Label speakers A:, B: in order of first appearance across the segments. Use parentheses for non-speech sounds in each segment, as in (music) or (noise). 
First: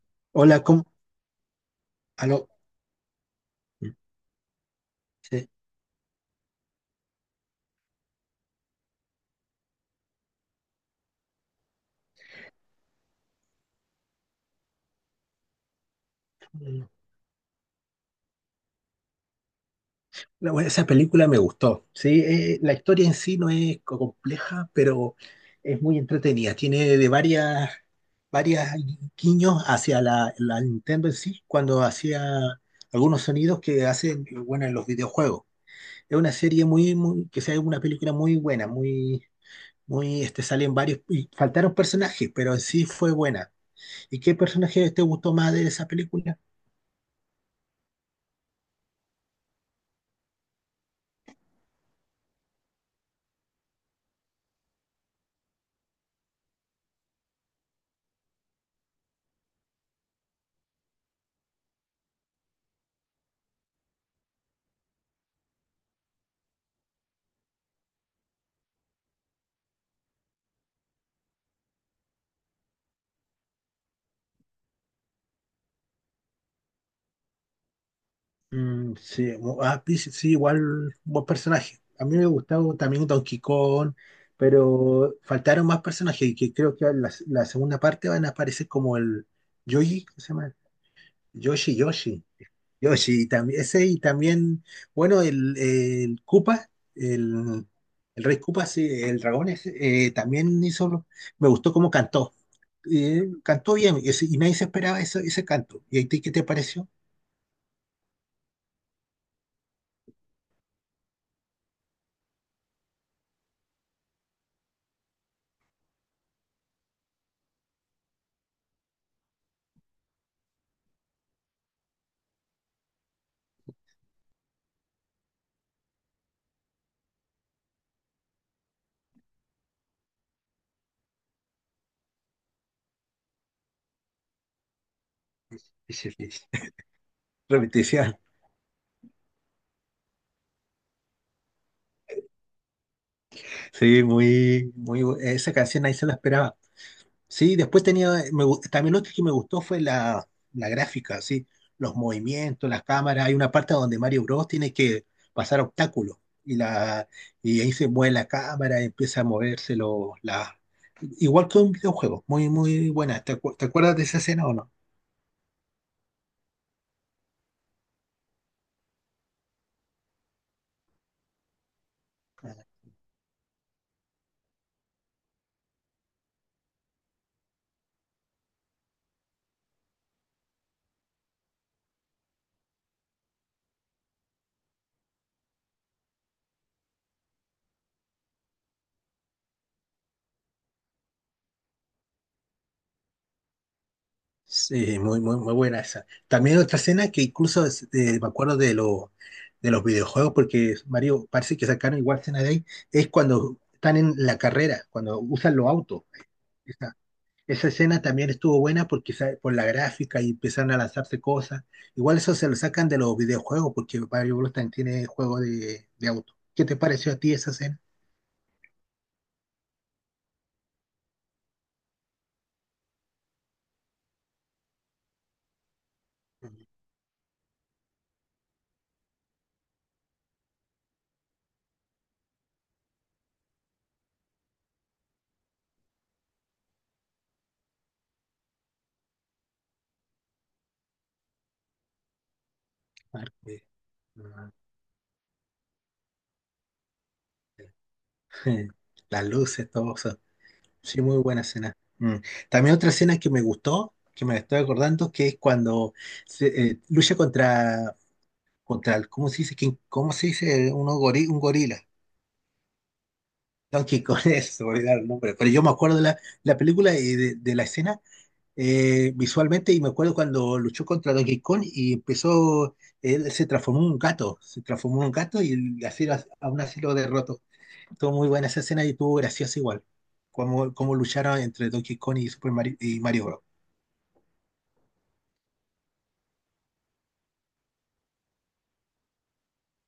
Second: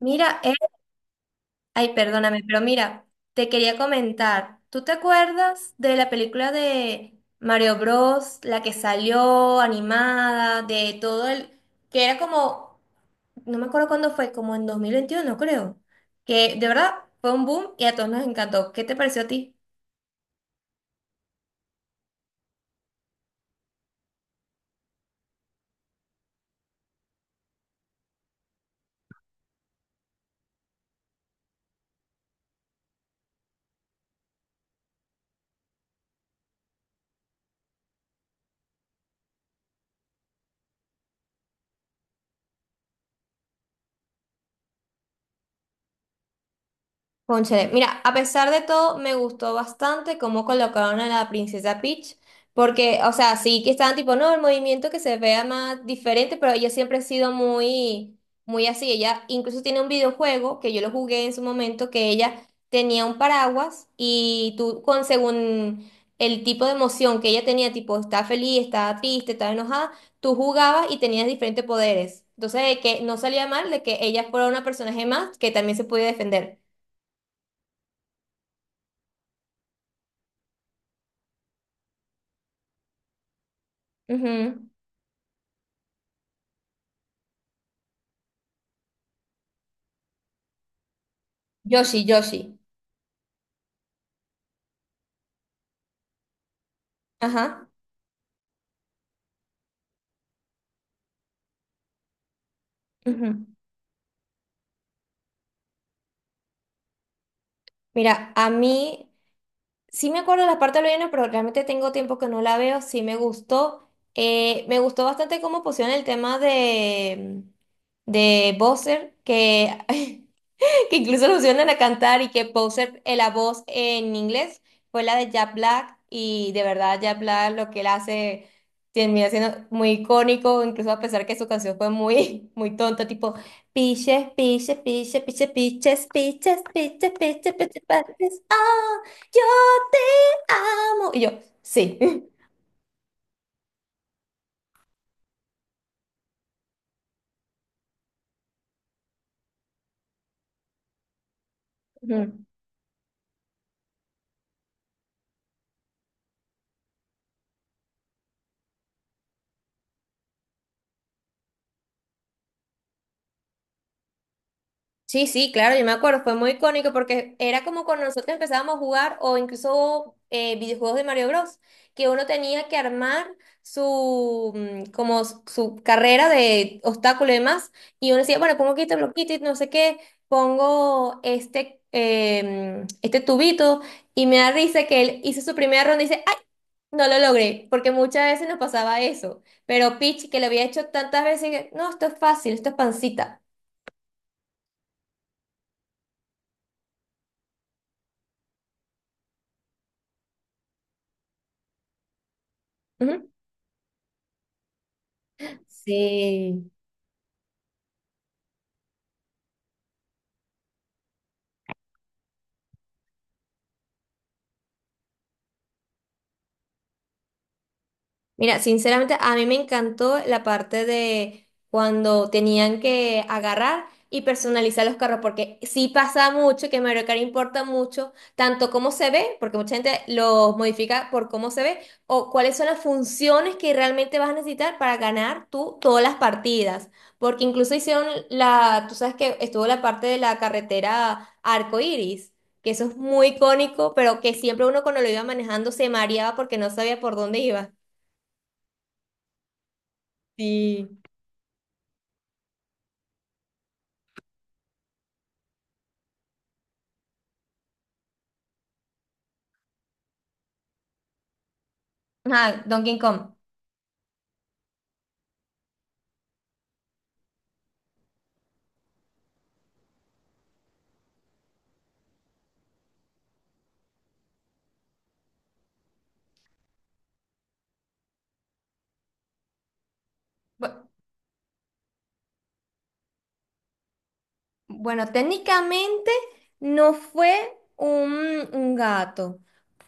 A: Mira,
B: Hola, ¿cómo?
A: ay, perdóname,
B: Aló.
A: pero mira, te quería comentar, ¿tú te
B: Sí.
A: acuerdas de la película de Mario Bros, la que salió animada, de todo el, que era como, no me acuerdo cuándo fue, como en 2021, creo, que de verdad fue un boom y a todos nos encantó. ¿Qué te pareció a ti?
B: Bueno, esa película me gustó. Sí. La historia en sí no es compleja, pero es muy entretenida. Tiene de varias guiños hacia la Nintendo en sí, cuando hacía algunos sonidos que hacen, bueno, en los videojuegos. Es una serie que sea una película muy buena, muy, salen varios, y faltaron personajes, pero en sí fue buena. ¿Y qué personaje te gustó más de esa película?
A: Cónchale, mira, a pesar de todo, me gustó bastante cómo colocaron a la princesa Peach, porque, o sea, sí que estaban tipo, no, el movimiento que se vea más diferente, pero ella siempre ha sido muy, muy así. Ella incluso tiene un videojuego que yo lo jugué en su momento, que ella tenía un paraguas y tú, con según el tipo de emoción que ella tenía, tipo, está feliz, está triste, está enojada, tú jugabas y tenías diferentes poderes. Entonces, que no salía mal de que ella fuera una personaje más que también se podía defender.
B: Sí, Peach, sí, sí, igual un buen personaje. A mí me gustaba también Donkey Kong,
A: Ujú.
B: pero faltaron más personajes y que creo que la segunda parte van a aparecer como el Yoshi, ¿cómo se llama? Yoshi,
A: Yo sí, yo
B: Yoshi,
A: sí.
B: Yoshi, y también, ese y también, bueno, el Koopa, el,
A: Ajá.
B: el Rey Koopa, sí, el dragón ese, también hizo, me gustó cómo cantó. Eh,
A: Ujú.
B: cantó bien y, y nadie se esperaba ese canto. ¿Y a ti qué te pareció?
A: Mira, a mí sí me acuerdo de las partes del pero realmente tengo tiempo que no la veo. Sí me gustó. Me gustó bastante cómo pusieron el tema de Bowser, que (laughs) que incluso lo pusieron a cantar y que Poser, la voz en inglés fue la de Jack Black y de verdad Jack Black lo que él hace termina siendo muy icónico, incluso a pesar que su canción fue muy, (laughs) muy tonta, tipo piches, piches, piches, piches, piches,
B: Ese- ese-
A: piches, piches,
B: (laughs)
A: piches, piches,
B: Repetición.
A: piches, ah, yo te amo. Y yo, sí.
B: Sí, esa canción ahí se la esperaba. Sí, después tenía, también lo otro que me gustó fue la gráfica, sí, los
A: (laughs)
B: movimientos, las cámaras. Hay una parte donde Mario Bros tiene que pasar obstáculos y, la, y ahí se mueve la cámara, empieza a moverse igual que un videojuego. Muy buena. ¿Te, te acuerdas de esa escena o no?
A: Sí, sí, claro, yo me acuerdo, fue muy icónico porque era como cuando nosotros empezábamos a jugar o incluso videojuegos de Mario Bros, que uno tenía que armar su, como su carrera de obstáculos y demás, y uno decía, bueno, pongo quito bloquito y no sé qué, pongo este, este tubito, y me da risa que él hizo su primera ronda y dice, ¡ay! No lo logré, porque muchas veces nos pasaba eso, pero Peach, que lo había hecho tantas veces, que, no, esto es fácil, esto es pancita.
B: Sí, muy buena esa. También otra escena que incluso me acuerdo de, lo, de los videojuegos, porque Mario parece que sacaron igual escena de ahí, es
A: Ujú.
B: cuando están en la carrera, cuando usan los autos.
A: Sí.
B: Esa, esa escena también estuvo buena porque por la gráfica y empezaron a lanzarse cosas. Igual eso se lo sacan de los videojuegos porque Mario Bros. También tiene juego de auto. ¿Qué te pareció a ti esa escena?
A: Mira, sinceramente, a mí me encantó la parte de cuando tenían que agarrar y personalizar los carros, porque sí pasa
B: Mm,
A: mucho que Mario Kart importa mucho, tanto cómo se ve, porque mucha gente los modifica por cómo se ve, o cuáles son las funciones que realmente vas a necesitar para ganar tú todas las partidas. Porque incluso hicieron la, tú sabes que estuvo la parte de la carretera arcoíris que eso es muy
B: claro
A: icónico, pero que
B: mm,
A: siempre uno cuando lo iba manejando se mareaba porque no sabía por dónde iba.
B: (laughs) Las luces, todo.
A: Sí.
B: Sí, muy buena escena. Mm. También otra escena que me gustó, que me la estoy acordando, que es cuando se, lucha contra, ¿cómo se dice? ¿Cómo se dice? Uno un gorila.
A: Ajá, Donkey Kong.
B: Donkey Kong, (laughs) eso, se me olvidaba el nombre. Pero yo me acuerdo de la película y de la escena visualmente y me acuerdo cuando luchó contra Donkey Kong y empezó, él se transformó en un gato, se transformó en un gato y así, aún así lo derrotó. Estuvo muy buena esa escena y estuvo graciosa igual. Cómo,
A: Bu-
B: cómo lucharon entre Donkey Kong y Super Mario, y Mario Bros.
A: Bueno, técnicamente no fue un gato,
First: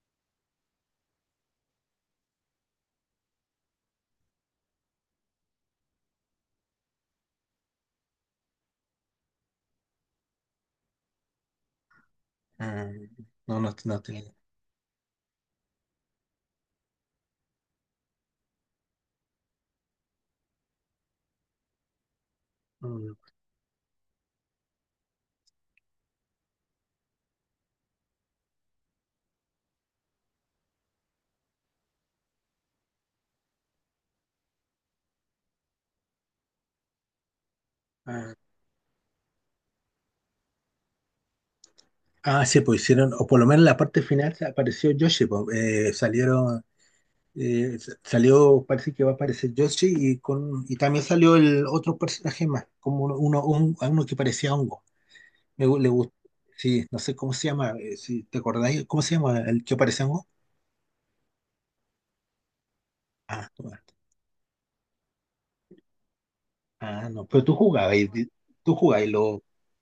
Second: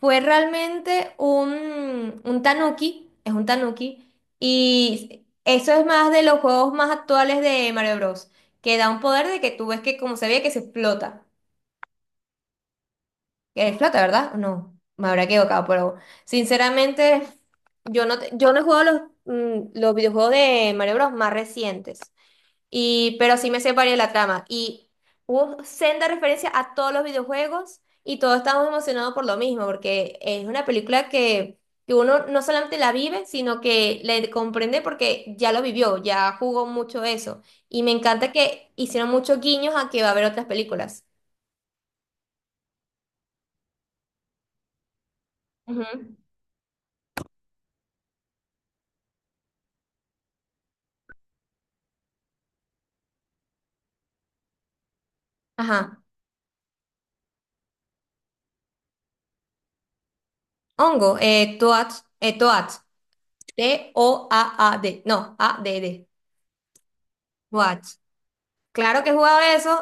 A: fue realmente un tanuki, es un tanuki, y eso es más de los juegos más actuales de Mario Bros, que da un poder de que tú ves que como se ve que se explota,
B: Mm, no,
A: que
B: no,
A: explota,
B: no tenía.
A: ¿verdad? No, me habrá equivocado, pero sinceramente yo no he jugado los videojuegos de Mario Bros más recientes.
B: Mm,
A: Y, pero sí me separé de la trama. Y hubo senda referencia a todos los videojuegos y todos estábamos emocionados por lo mismo, porque es una película que uno no solamente la vive, sino que le comprende porque ya lo vivió, ya jugó mucho eso. Y me encanta
B: ah,
A: que hicieron muchos guiños a que va a haber otras películas.
B: ah, sí, pues hicieron, o por lo menos en la parte final se apareció Yoshi, pues,
A: Ujú.
B: salieron, salió, parece que va a aparecer Yoshi y con y también salió el otro personaje más, como uno, uno, un- a uno que parecía hongo. Le
A: Ajá.
B: gustó, sí, no sé cómo se llama, si te acordáis, ¿cómo se llama el que parecía hongo?
A: Hongo, Toad, Toad,
B: Ah.
A: T-O-A-A-D, no, A-D-D,
B: Ah, no, pero tú
A: Toad.
B: jugabas, tú
A: Claro
B: jugabas
A: que
B: y
A: he jugado
B: lo...
A: eso,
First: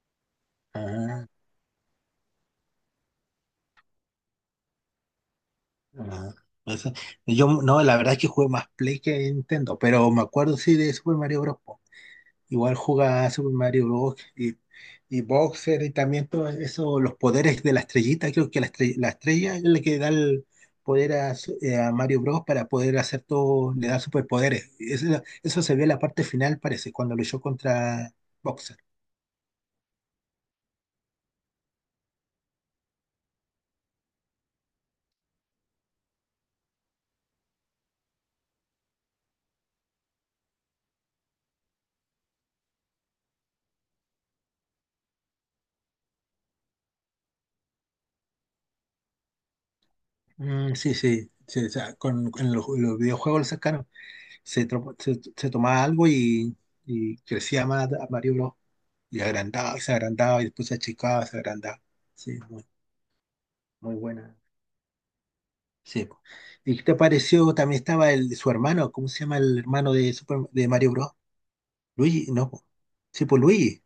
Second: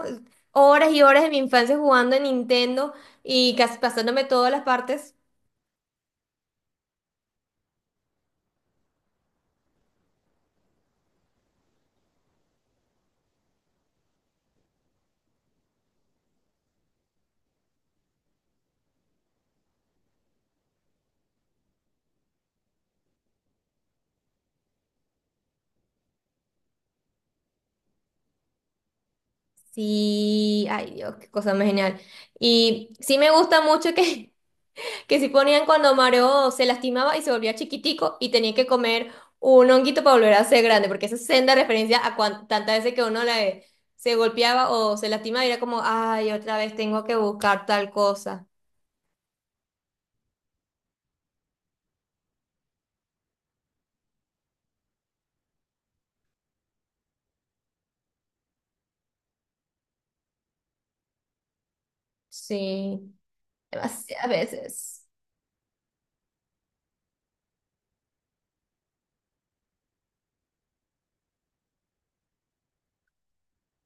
A: horas y horas
B: Ah,
A: de mi infancia jugando en Nintendo y casi pasándome todas las partes.
B: ah, eso- Yo, no, la verdad es que jugué más Play que Nintendo, pero me acuerdo sí de Super Mario Bros. Po. Igual jugaba Super Mario Bros. Y Boxer y también todo eso, los poderes de la estrellita, creo que la estrella es la que da el poder a, a Mario Bros. Para poder hacer todo, le da superpoderes. Eso se ve en la parte final, parece, cuando luchó contra Boxer.
A: Sí, ay Dios, qué cosa más genial. Y sí me gusta mucho que, (laughs) que sí ponían cuando Mario se lastimaba y se volvía chiquitico y tenía que comer un honguito para volver a ser grande, porque esa es senda referencia a tantas veces que uno la, se golpeaba o se lastimaba y era como, ay, otra vez tengo que buscar tal cosa.
B: Mm, sí, sí, sí, o sea, con los videojuegos lo sacaron. Se, se tomaba algo y crecía más Mario Bros. Y agrandaba, se agrandaba y después se achicaba, se agrandaba. Sí, muy,
A: Sí,
B: muy
A: demasiadas
B: buena.
A: veces.
B: Sí. ¿Y qué te pareció? También estaba el, su hermano, ¿cómo se llama el hermano de, Super, de Mario Bros? Luigi, no. Po. Sí, pues Luigi.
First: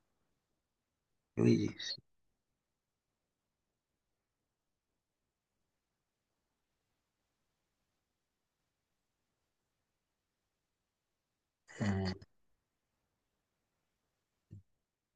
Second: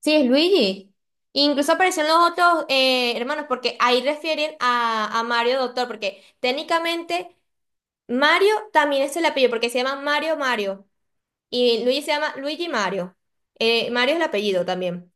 A: Sí, es Luigi.
B: Luigi.
A: Incluso aparecen los otros hermanos, porque ahí refieren a Mario Doctor, porque técnicamente Mario también es el apellido, porque se llama Mario Mario. Y Luigi se
B: Mm.
A: llama Luigi Mario. Mario es el apellido también.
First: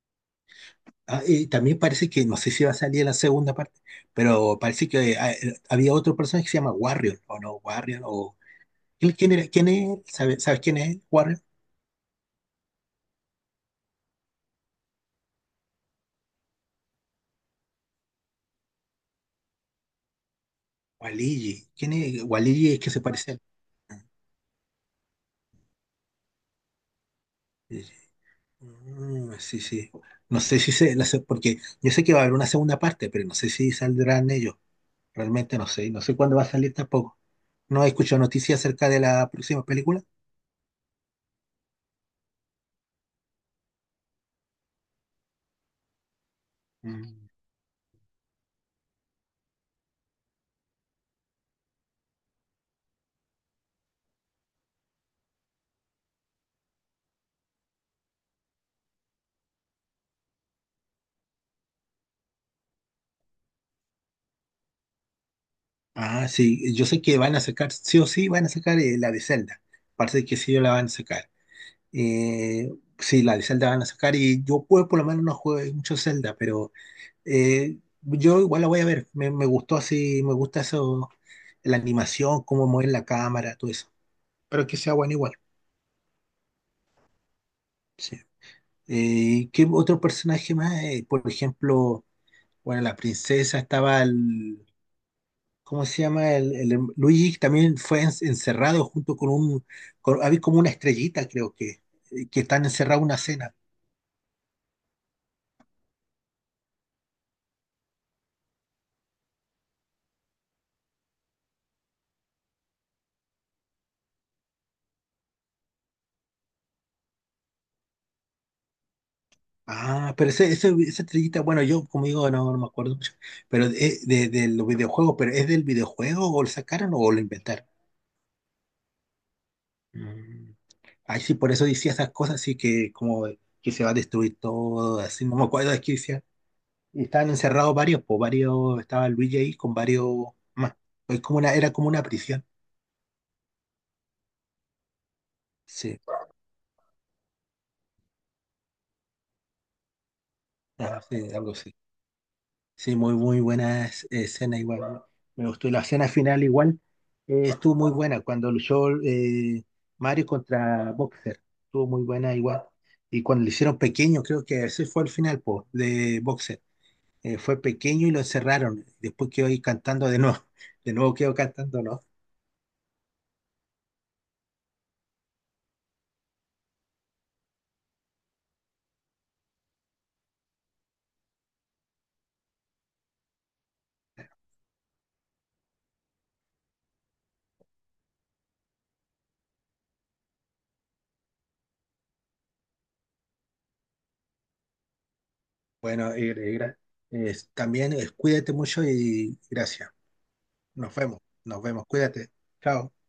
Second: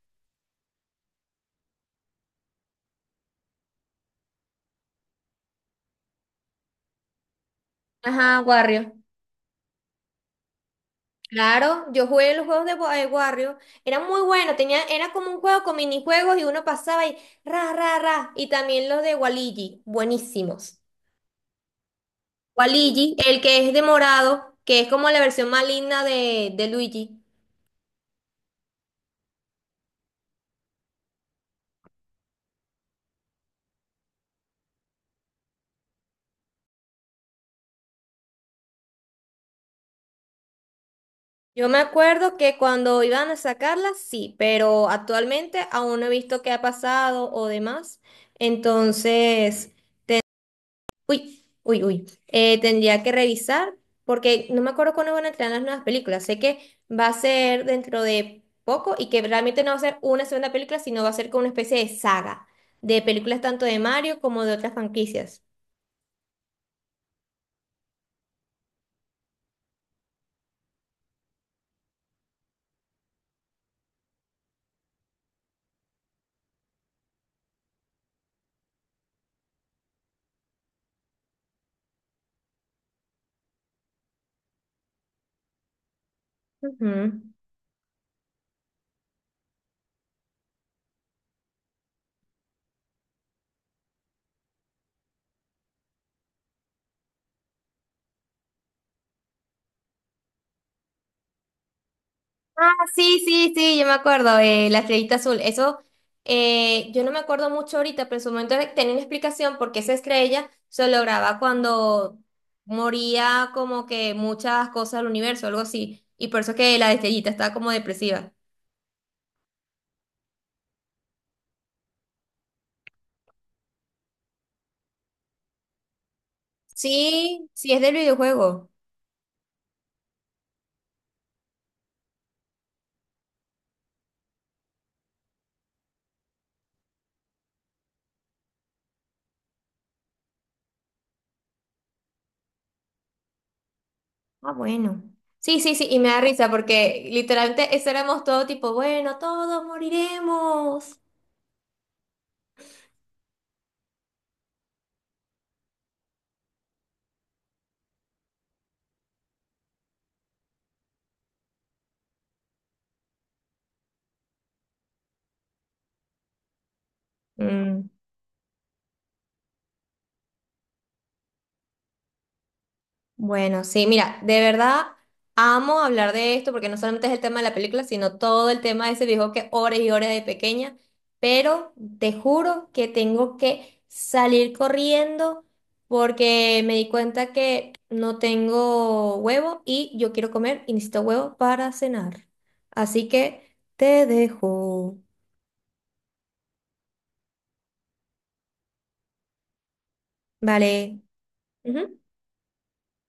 B: Ah, y también parece que, no sé si va a salir la segunda parte, pero parece que había otro personaje que se llama Warrior, o no, Warrior, o...
A: Ajá, Wario.
B: ¿Quién quién era? ¿Quién es él? ¿Sabes quién es él?
A: Claro, yo jugué los juegos de Wario, era muy bueno, tenía, era como un juego con minijuegos y uno pasaba y ra, ra, ra, y también los de Waluigi, buenísimos.
B: Waligi. ¿Quién es? Waligi es que se
A: Waluigi,
B: parece a...
A: el que es de morado, que es como la versión maligna de Luigi.
B: Mm, sí, sí. No sé si se... Porque yo sé que va a haber una segunda parte, pero no sé si saldrán ellos. Realmente no sé. Y no sé cuándo va a salir tampoco. No he escuchado noticias acerca de la próxima película.
A: Yo me acuerdo que cuando iban a sacarla, sí, pero actualmente aún no he visto qué ha
B: Mm.
A: pasado o demás. Entonces, uy, uy, uy, tendría que revisar porque no me acuerdo cuándo van a entrar las nuevas películas. Sé que va a ser dentro de poco y que realmente no va a ser una segunda película, sino va a ser como una especie de saga de películas tanto de Mario como de otras franquicias.
B: Ah, sí. Yo sé que van a sacar, sí o sí, van a sacar la de Zelda. Parece que sí la van a sacar. Eh, sí, la de Zelda van a sacar. Y yo puedo, por lo menos no juego mucho Zelda, pero... yo igual la voy a ver. Me gustó así, me gusta eso, la animación, cómo mueven la cámara, todo eso. Pero que sea bueno igual.
A: Ujú.
B: Sí. ¿Qué otro personaje más? Por ejemplo, bueno, la princesa estaba el, ¿cómo se llama? Luigi también fue encerrado junto con un, había como una estrellita, creo que están
A: Ah,
B: encerrados en una
A: sí, sí,
B: cena.
A: sí, yo me acuerdo, la estrellita azul. Eso, yo no me acuerdo mucho ahorita, pero en su momento tenía una explicación porque esa estrella se lograba cuando moría como que muchas cosas del universo, algo así. Y por eso que la estrellita estaba como depresiva.
B: Ah, pero esa estrellita, bueno, yo como digo, no, no me acuerdo mucho, pero es de los videojuegos, pero ¿es del videojuego o lo sacaron o lo
A: Sí,
B: inventaron?
A: sí, es del videojuego.
B: Mm. Ay, sí, por eso decía esas cosas así que como que se va a destruir todo, así, no me acuerdo de qué decía. Y estaban encerrados varios, pues varios, estaba Luigi ahí con varios más. Es como una, era como una prisión.
A: Ah, bueno. Sí, sí, sí,
B: Sí.
A: y me da risa porque literalmente eso éramos todo tipo, bueno, todos moriremos.
B: Ah, sí, algo así. Sí, muy, muy buena escena igual, ¿no? Me gustó. Y la escena final igual estuvo muy buena cuando luchó Mario contra Boxer. Estuvo muy buena igual. Y cuando le hicieron pequeño, creo que ese fue el final po, de Boxer. Fue
A: Mm.
B: pequeño y lo encerraron. Después quedó ahí cantando de nuevo. (laughs) De nuevo quedó cantando, ¿no?
A: Bueno, sí, mira, de verdad amo hablar de esto porque no solamente es el tema de la película, sino todo el tema de ese viejo que horas y horas de pequeña, pero te juro que tengo que salir corriendo porque me di cuenta que no tengo huevo y yo quiero comer y necesito huevo para cenar. Así que te dejo.
B: Bueno, también cuídate mucho y gracias. Nos
A: Vale.
B: vemos. Nos vemos.
A: Ujú.
B: Cuídate. Chao.